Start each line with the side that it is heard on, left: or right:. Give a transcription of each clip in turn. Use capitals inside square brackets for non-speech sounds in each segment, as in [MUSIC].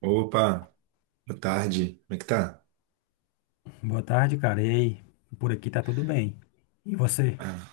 right: Opa, boa tarde. Como é que tá?
left: Boa tarde, cara. E aí? Por aqui tá tudo bem. E você?
right: Ah,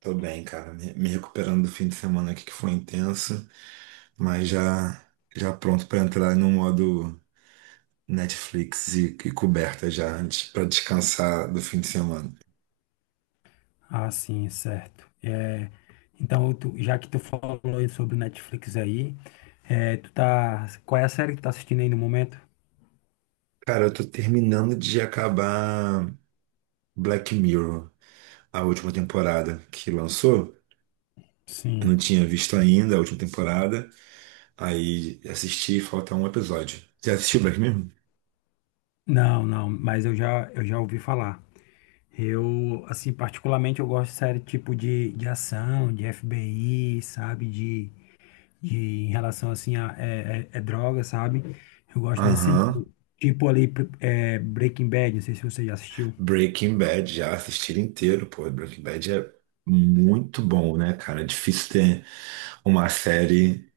right: tô bem, cara. Me recuperando do fim de semana aqui que foi intenso, mas já já pronto pra entrar no modo Netflix e coberta já antes para descansar do fim de semana.
left: Ah, sim, certo. É, então, já que tu falou aí sobre o Netflix aí, qual é a série que tu tá assistindo aí no momento?
right: Cara, eu tô terminando de acabar Black Mirror, a última temporada que lançou. Eu não
left: Sim.
right: tinha visto ainda a última temporada, aí assisti, falta um episódio. Já assistiu Black Mirror?
left: Não, não, mas eu já ouvi falar. Eu, assim, particularmente eu gosto de série tipo de ação, de FBI, sabe? De em relação, assim, a droga, sabe? Eu gosto nesse
right: Aham.
left: sentido. Tipo ali, Breaking Bad, não sei se você já assistiu.
right: Breaking Bad, já assisti inteiro, pô. Breaking Bad é muito bom, né, cara? É difícil ter uma série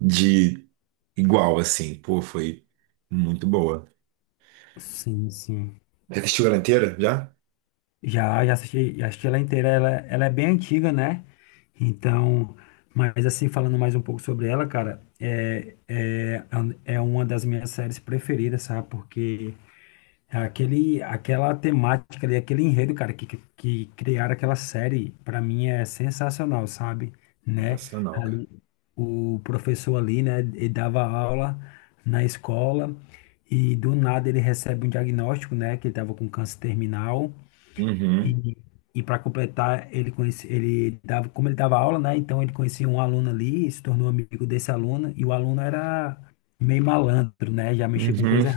right: de igual, assim. Pô, foi muito boa.
left: Sim, sim.
right: Já assistiu ela inteira? Já?
left: Já assisti ela inteira. Ela é bem antiga, né? Então, mas assim, falando mais um pouco sobre ela, cara, é uma das minhas séries preferidas, sabe? Porque é aquela temática ali, aquele enredo, cara, que criaram aquela série, pra mim é sensacional, sabe? Né?
right: Sensacional, cara.
left: Ali, o professor ali, né, ele dava aula na escola e do nada ele recebe um diagnóstico, né, que ele tava com câncer terminal
right: Uhum,
left: e, e para completar, ele dava, como ele dava aula, né, então ele conhecia um aluno ali, se tornou amigo desse aluno e o aluno era meio malandro, né, já mexia com
right: uhum,
left: coisa.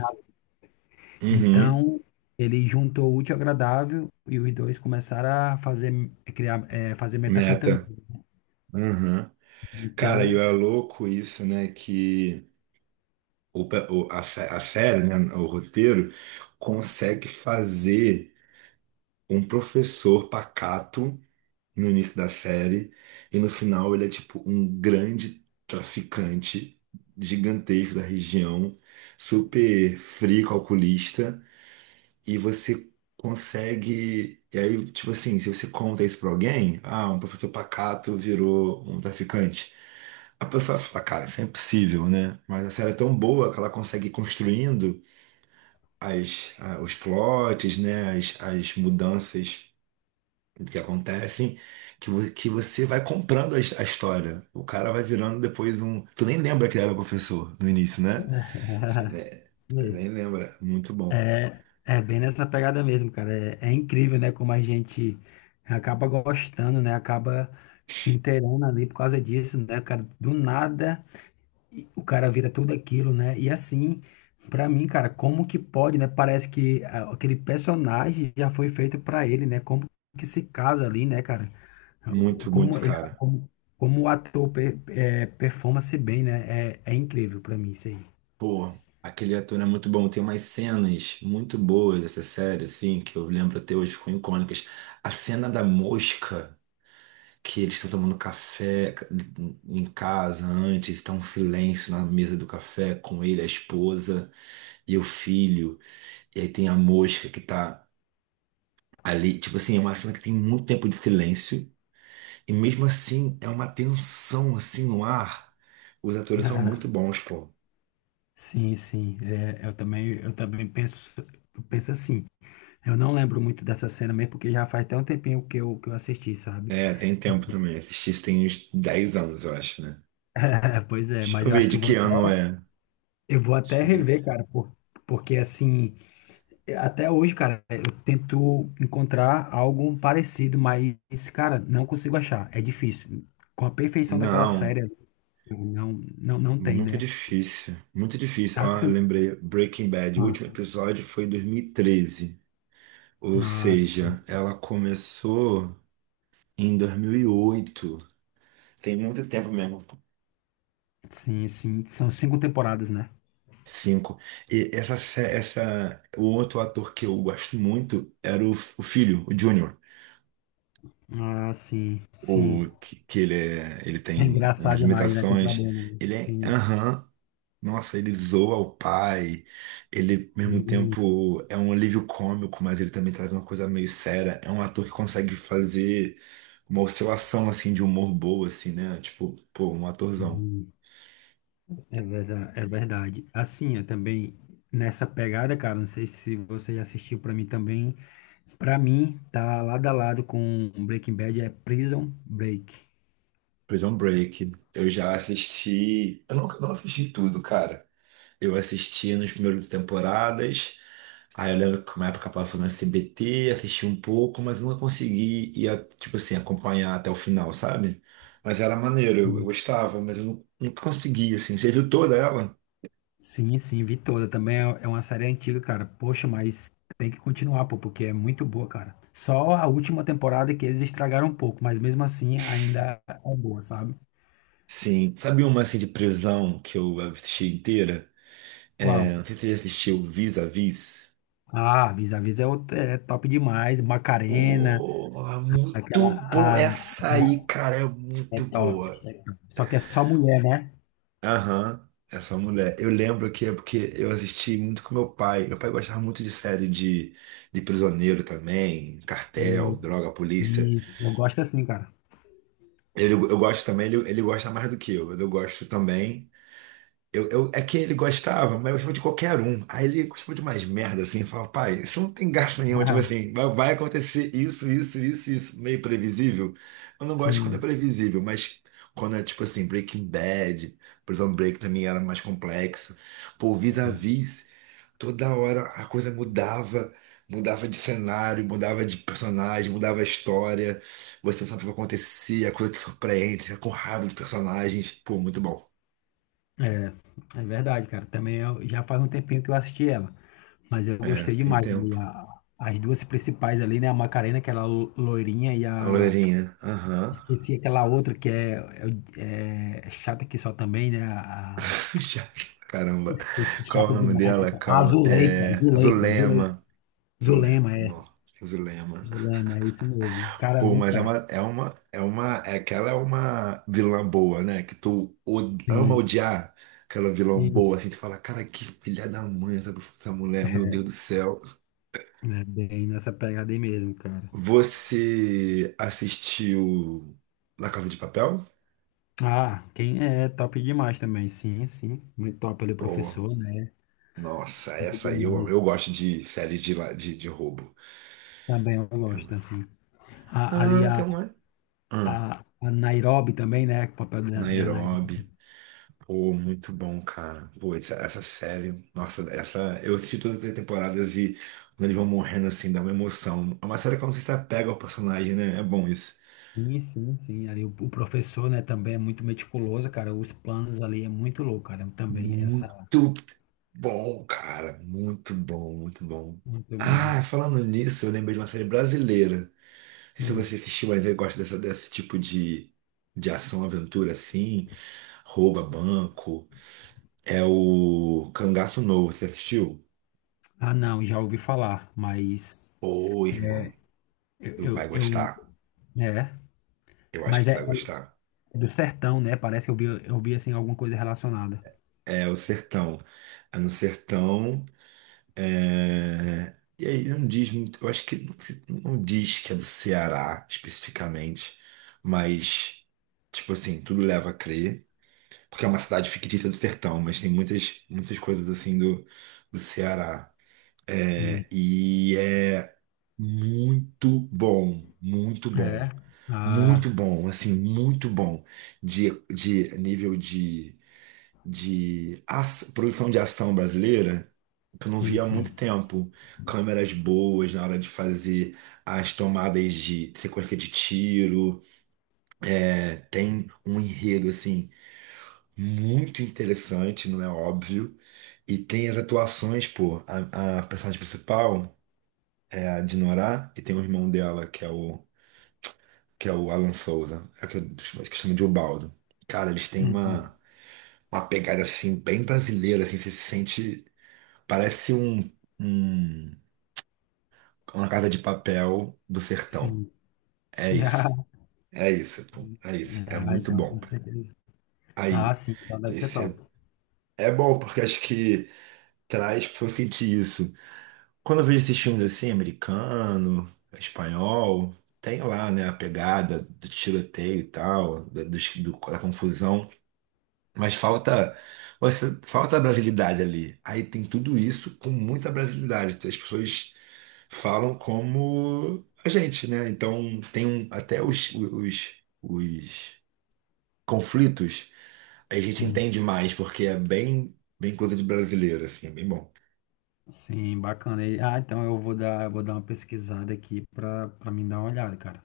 right: uhum.
left: Então, ele juntou o útil ao agradável e os dois começaram a fazer, a criar, fazer metanfetamina.
right: Meta. Uhum. Cara, e
left: Então,
right: é louco isso, né? Que o, pe- o- a, sé- a série, né, o roteiro, consegue fazer um professor pacato no início da série, e no final ele é tipo um grande traficante gigantesco da região, super frio, calculista, e você consegue. E aí, tipo assim, se você conta isso pra alguém, ah, um professor pacato virou um traficante. A pessoa fala, cara, isso é impossível, né? Mas a série é tão boa que ela consegue ir construindo os plots, né? As mudanças, o que acontece, que que você vai comprando a história. O cara vai virando depois um. Tu nem lembra que ele era professor no início, né? Você
left: [LAUGHS]
right: ne-
left: isso
right: você
left: mesmo.
right: nem lembra. Muito bom.
left: É bem nessa pegada mesmo, cara. É incrível, né? Como a gente acaba gostando, né? Acaba se inteirando ali por causa disso, né, cara? Do nada. E o cara vira tudo aquilo, né? E assim, pra mim, cara, como que pode, né? Parece que aquele personagem já foi feito pra ele, né? Como que se casa ali, né, cara? O-
right: Muito,
left: Como
right: muito,
left: ele,
right: cara.
left: como, como o ator performa-se bem, né? É incrível pra mim isso aí. [LAUGHS]
right: Pô, aquele ator é muito bom. Tem umas cenas muito boas dessa série, assim, que eu lembro até hoje, ficam icônicas. A cena da mosca. Que eles estão tomando café em casa antes, está um silêncio na mesa do café com ele, a esposa e o filho. E aí tem a mosca que tá ali. Tipo assim, é uma cena que tem muito tempo de silêncio. E mesmo assim, é uma tensão assim no ar. Os atores são
left: Ah,
right: muito bons, pô.
left: sim, sim. É, eu também penso, eu penso assim. Eu não lembro muito dessa cena mesmo, porque já faz até um tempinho que eu assisti, sabe?
right: É, tem tempo também. Assisti isso tem uns 10 anos, eu acho, né?
left: [LAUGHS] Pois é,
right: Deixa
left: mas
right: eu
left: eu
right: ver
left: acho que
right: de
left: eu vou
right: que ano é.
left: Eu vou
right: Deixa
left: até
right: eu ver.
left: rever, cara, porque assim, até hoje, cara, eu tento encontrar algo parecido, mas, cara, não consigo achar. É difícil. Com a perfeição daquela
right: Não,
left: série, não, não, não tem,
right: muito
left: né?
right: difícil. Muito difícil. Ó, eu
left: Assim.
right: lembrei. Breaking Bad, o
left: Ah,
right: último episódio foi em 2013. Ou
left: sim,
right: seja, ela começou em 2008. Tem muito tempo mesmo.
left: sim, sim. São cinco temporadas, né?
right: Cinco. E essa, o outro ator que eu gosto muito era o filho, o Júnior.
left: Ah, sim,
right: O
left: sim.
right: que, que ele é, ele
left: É
right: tem umas
left: engraçado demais, né? Tem
right: limitações.
left: problema, né?
right: Ele é,
left: Sim,
right: aham, nossa, ele zoa o pai. Ele, ao mesmo tempo, é um alívio cômico, mas ele também traz uma coisa meio séria. É um ator que consegue fazer uma oscilação, assim, de humor boa, assim, né? Tipo, pô, um atorzão.
left: sim. É verdade, é verdade. Assim, eu também, nessa pegada, cara, não sei se você já assistiu pra mim também. Pra mim, tá lado a lado com Breaking Bad é Prison Break.
right: Prison Break. Eu já assisti. Eu não assisti tudo, cara. Eu assisti nos primeiros temporadas. Aí eu lembro que uma época passou na CBT, assisti um pouco, mas nunca consegui ir, tipo assim, acompanhar até o final, sabe? Mas era maneiro, eu
left: Sim.
right: gostava, mas eu nunca consegui, assim. Você viu toda ela?
left: Sim, sim, vi toda. Também é uma série antiga, cara. Poxa, mas tem que continuar, pô, porque é muito boa, cara. Só a última temporada que eles estragaram um pouco, mas mesmo assim ainda é boa, sabe?
right: Sim. Sabe uma, assim, de prisão que eu assisti inteira? É,
left: Qual?
right: não sei se você já assistiu Vis-a-Vis.
left: Ah, Vis-a-Vis é top demais. Macarena,
right: Pô,
left: aquela,
right: muito boa.
left: a-
right: Essa aí,
left: aquela
right: cara, é
left: é
right: muito
left: top.
right: boa.
left: É top. Só que é só mulher, né?
right: Aham, essa mulher. Eu lembro que é porque eu assisti muito com meu pai. Meu pai gostava muito de série de prisioneiro também, cartel,
left: E-
right: droga, polícia.
left: isso, eu gosto assim, cara.
right: Ele, eu gosto também, ele gosta mais do que eu. Eu gosto também. É que ele gostava, mas eu gostava de qualquer um. Aí ele gostava de mais merda, assim, falava, pai, isso não tem gasto nenhum, tipo assim,
left: [LAUGHS]
right: vai, vai acontecer isso, isso, isso, isso, meio previsível. Eu não gosto quando é
left: Sim.
right: previsível, mas quando é tipo assim, Breaking Bad, Prison Break também era mais complexo. Pô, Vis-a-Vis, toda hora a coisa mudava, mudava de cenário, mudava de personagem, mudava a história. Você não sabe o que vai acontecer, a coisa te surpreende, fica com raiva dos personagens. Pô, muito bom,
left: É. É verdade, cara. Também já faz um tempinho que eu assisti ela, mas eu
right: né?
left: gostei
right: Tem
left: demais, né?
right: tempo.
left: As duas principais ali, né? A Macarena, aquela loirinha, e
right: A
left: a.
right: loirinha. Aham.
left: Esqueci aquela outra que é, chata que só também, né?
right: [LAUGHS] Já- Caramba.
left: Esqueci,
right: Qual é o
left: chata
right: nome
left: demais, né?
right: dela?
left: A
right: Calma.
left: Zuleika,
right: É
left: Zuleika, Zuleika.
right: Zulema. Zulema.
left: Zulema, é.
right: Não. Zulema.
left: Zulema, é isso mesmo. Cara,
right: Pô,
left: muito
right: mas é
left: da hora.
right: uma, é uma, é uma, é que ela é uma vilã boa, né? Que tu ama
left: Sim,
right: odiar aquela vilã boa,
left: isso.
right: assim, tu fala, cara, que filha da mãe essa, essa mulher, meu Deus do céu.
left: É bem nessa pegada aí mesmo, cara.
right: Você assistiu La Casa de Papel?
left: Ah, quem é é top demais também. Sim, sim. Muito top ele,
right: Pô,
left: professor, né?
right: nossa,
left: Top
right: essa aí eu,
left: demais.
right: eu gosto de série de roubo.
left: Também eu gosto, assim. Ali
right: Ah,
left: a,
right: tem uma. Ah,
left: a, a Nairobi também, né? O papel da Nairobi.
right: Nairobi. Pô, muito bom, cara. Pô, essa série. Nossa, essa. Eu assisti todas as temporadas e quando eles vão morrendo assim, dá uma emoção. É uma série que eu não sei se apega ao personagem, né? É bom isso.
left: Sim, sim, sim. Ali o professor, né, também é muito meticuloso, cara. Os planos ali é muito louco, cara. Também, essa,
right: Muito bom, cara. Muito bom, muito bom.
left: muito bom.
right: Ah, falando nisso, eu lembrei de uma série brasileira. Não sei se
left: Hum.
right: você assistiu ainda e gosta desse tipo de ação, aventura assim, rouba banco. É o Cangaço Novo, você assistiu?
left: Ah, não, já ouvi falar, mas
right: Ô, irmão, tu
left: eu,
right: vai
left: eu, eu
right: gostar.
left: é.
right: Eu acho que
left: Mas
right: você vai gostar.
left: é do sertão, né? Parece que eu vi, assim, alguma coisa relacionada.
right: É o Sertão. É no Sertão. É... E aí não diz muito. Eu acho que não, não diz que é do Ceará especificamente, mas tipo assim, tudo leva a crer. Porque é uma cidade fictícia do sertão, mas tem muitas, muitas coisas assim do, do Ceará.
left: Sim,
right: É, e é muito bom, muito
left: é.
right: bom.
left: Ah,
right: Muito bom, assim, muito bom de nível de produção de ação brasileira, que eu não
left: sim,
right: via há
left: sim.
right: muito tempo. Câmeras boas na hora de fazer as tomadas de sequência de tiro. É, tem um enredo, assim, muito interessante, não é óbvio. E tem as atuações, pô, a personagem principal é a Dinorah, e tem o irmão dela, que é o Alan Souza, é o que, que chama de Ubaldo. Cara, eles têm
left: Uhum.
right: uma pegada assim, bem brasileira, assim, você se sente. Parece um- uma casa de papel do sertão.
left: Sim,
right: É
left: sim.
right: isso,
left: [LAUGHS]
right: é isso, pô, é isso, é
left: Ah,
right: muito
left: então,
right: bom.
left: com certeza. Ah,
right: Aí,
left: sim, então deve ser
right: esse
left: top.
right: é bom, porque acho que traz pra eu sentir isso. Quando eu vejo esses filmes assim, americano, espanhol, tem lá, né, a pegada do tiroteio e tal, da confusão. Mas falta, falta a brasilidade ali. Aí tem tudo isso com muita brasilidade. As pessoas falam como a gente, né? Então tem um- até
left: Sim,
right: os, os, os conflitos a gente
left: sim,
right: entende mais, porque é bem, bem coisa de brasileiro, assim, é bem bom.
left: Sim, bacana. Ah, então eu vou dar uma pesquisada aqui pra mim dar uma olhada, cara.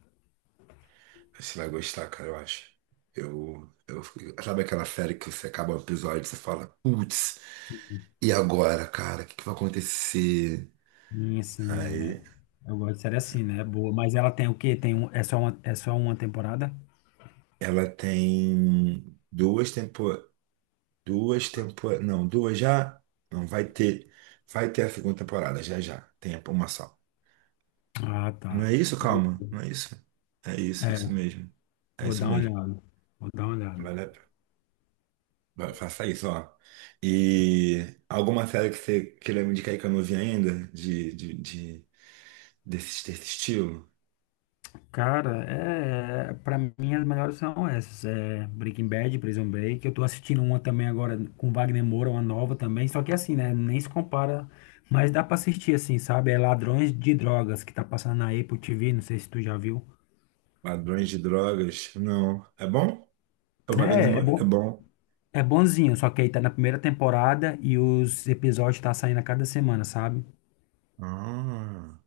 right: Você vai gostar, cara, eu acho. Eu, eu, sabe aquela série que você acaba o episódio e você fala, putz, e agora, cara, o que que vai acontecer?
left: E assim,
right: Aí
left: eu gosto de série assim, né? É boa. Mas ela tem o quê? É só uma temporada?
right: ela tem não, duas já, não vai ter, vai ter a segunda temporada já já, tem uma só.
left: Ah, tá.
right: Não é isso, calma, não é isso. É isso,
left: É,
right: isso mesmo. É
left: vou
right: isso
left: dar uma
right: mesmo.
left: olhada. Vou dar uma olhada.
right: Vale, faça isso, ó. E alguma série que você queira me indicar aí que eu não vi ainda desse, desse estilo?
left: Cara, para mim as melhores são essas, é Breaking Bad, Prison Break. Eu tô assistindo uma também agora com Wagner Moura, uma nova também, só que assim, né, nem se compara, mas dá pra assistir assim, sabe? É Ladrões de Drogas que tá passando na Apple TV, não sei se tu já viu.
right: Ladrões de drogas? Não. É bom? O Wagner
left: É
right: Moura é
left: bom,
right: bom.
left: é bonzinho, só que aí tá na primeira temporada e os episódios tá saindo a cada semana, sabe?
right: Ah.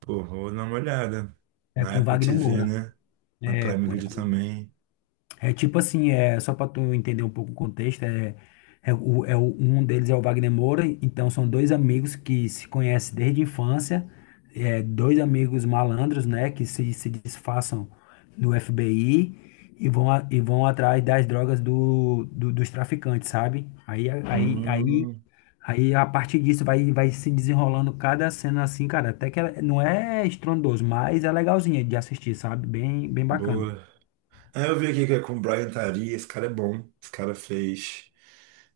right: Pô, vou dar uma olhada.
left: É
right: Na
left: com
right: Apple
left: Wagner
right: TV,
left: Moura.
right: né? Na
left: É,
right: Prime Video também.
left: É tipo assim, é só para tu entender um pouco o contexto, um deles é o Wagner Moura, então são dois amigos que se conhecem desde a infância, dois amigos malandros, né, que se disfarçam do FBI e vão atrás das drogas dos traficantes, sabe? Aí, a- aí, aí,
right: Hum,
left: aí a partir disso vai se desenrolando cada cena assim, cara, até que ela não é estrondoso, mas é legalzinha de assistir, sabe? Bem, bem bacana.
right: boa. Ah, eu vi aqui que é com o Brian Tari. Esse cara é bom. Esse cara fez.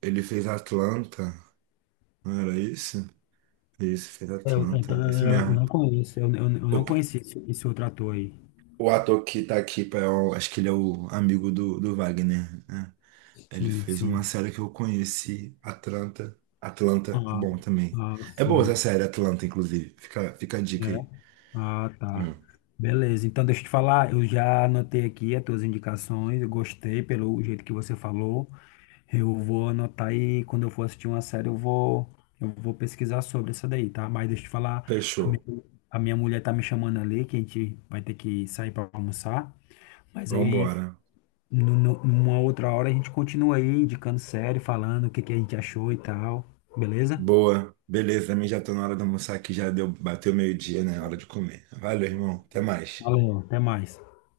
right: Ele fez Atlanta. Não era isso? Isso, fez
left: Então,
right: Atlanta. Esse
left: eu
right: mesmo.
left: não conheço, eu
right: O,
left: não conheci esse outro ator aí.
right: o ator que tá aqui, pá, é acho que ele é o amigo do, do Wagner, né? Ele
left: Sim,
right: fez uma
left: sim.
right: série que eu conheci, Atlanta. Atlanta é
left: Ah,
right: bom também. É boa essa
left: sim.
right: série, Atlanta, inclusive. Fica a
left: É.
right: dica aí.
left: Ah, tá.
right: Hum.
left: Beleza. Então, deixa eu te falar, eu já anotei aqui as tuas indicações, eu gostei pelo jeito que você falou. Eu vou anotar e quando eu for assistir uma série, eu vou pesquisar sobre essa daí, tá? Mas deixa eu te falar, a minha,
right: Fechou.
left: a minha mulher tá me chamando ali, que a gente vai ter que sair para almoçar. Mas aí
right: Vambora.
left: numa outra hora a gente continua aí indicando série, falando o que que a gente achou e tal. Beleza?
right: Boa. Beleza, a já tô na hora de almoçar aqui, já deu, bateu meio-dia, né? Hora de comer. Valeu, irmão. Até mais.
left: Valeu, até mais.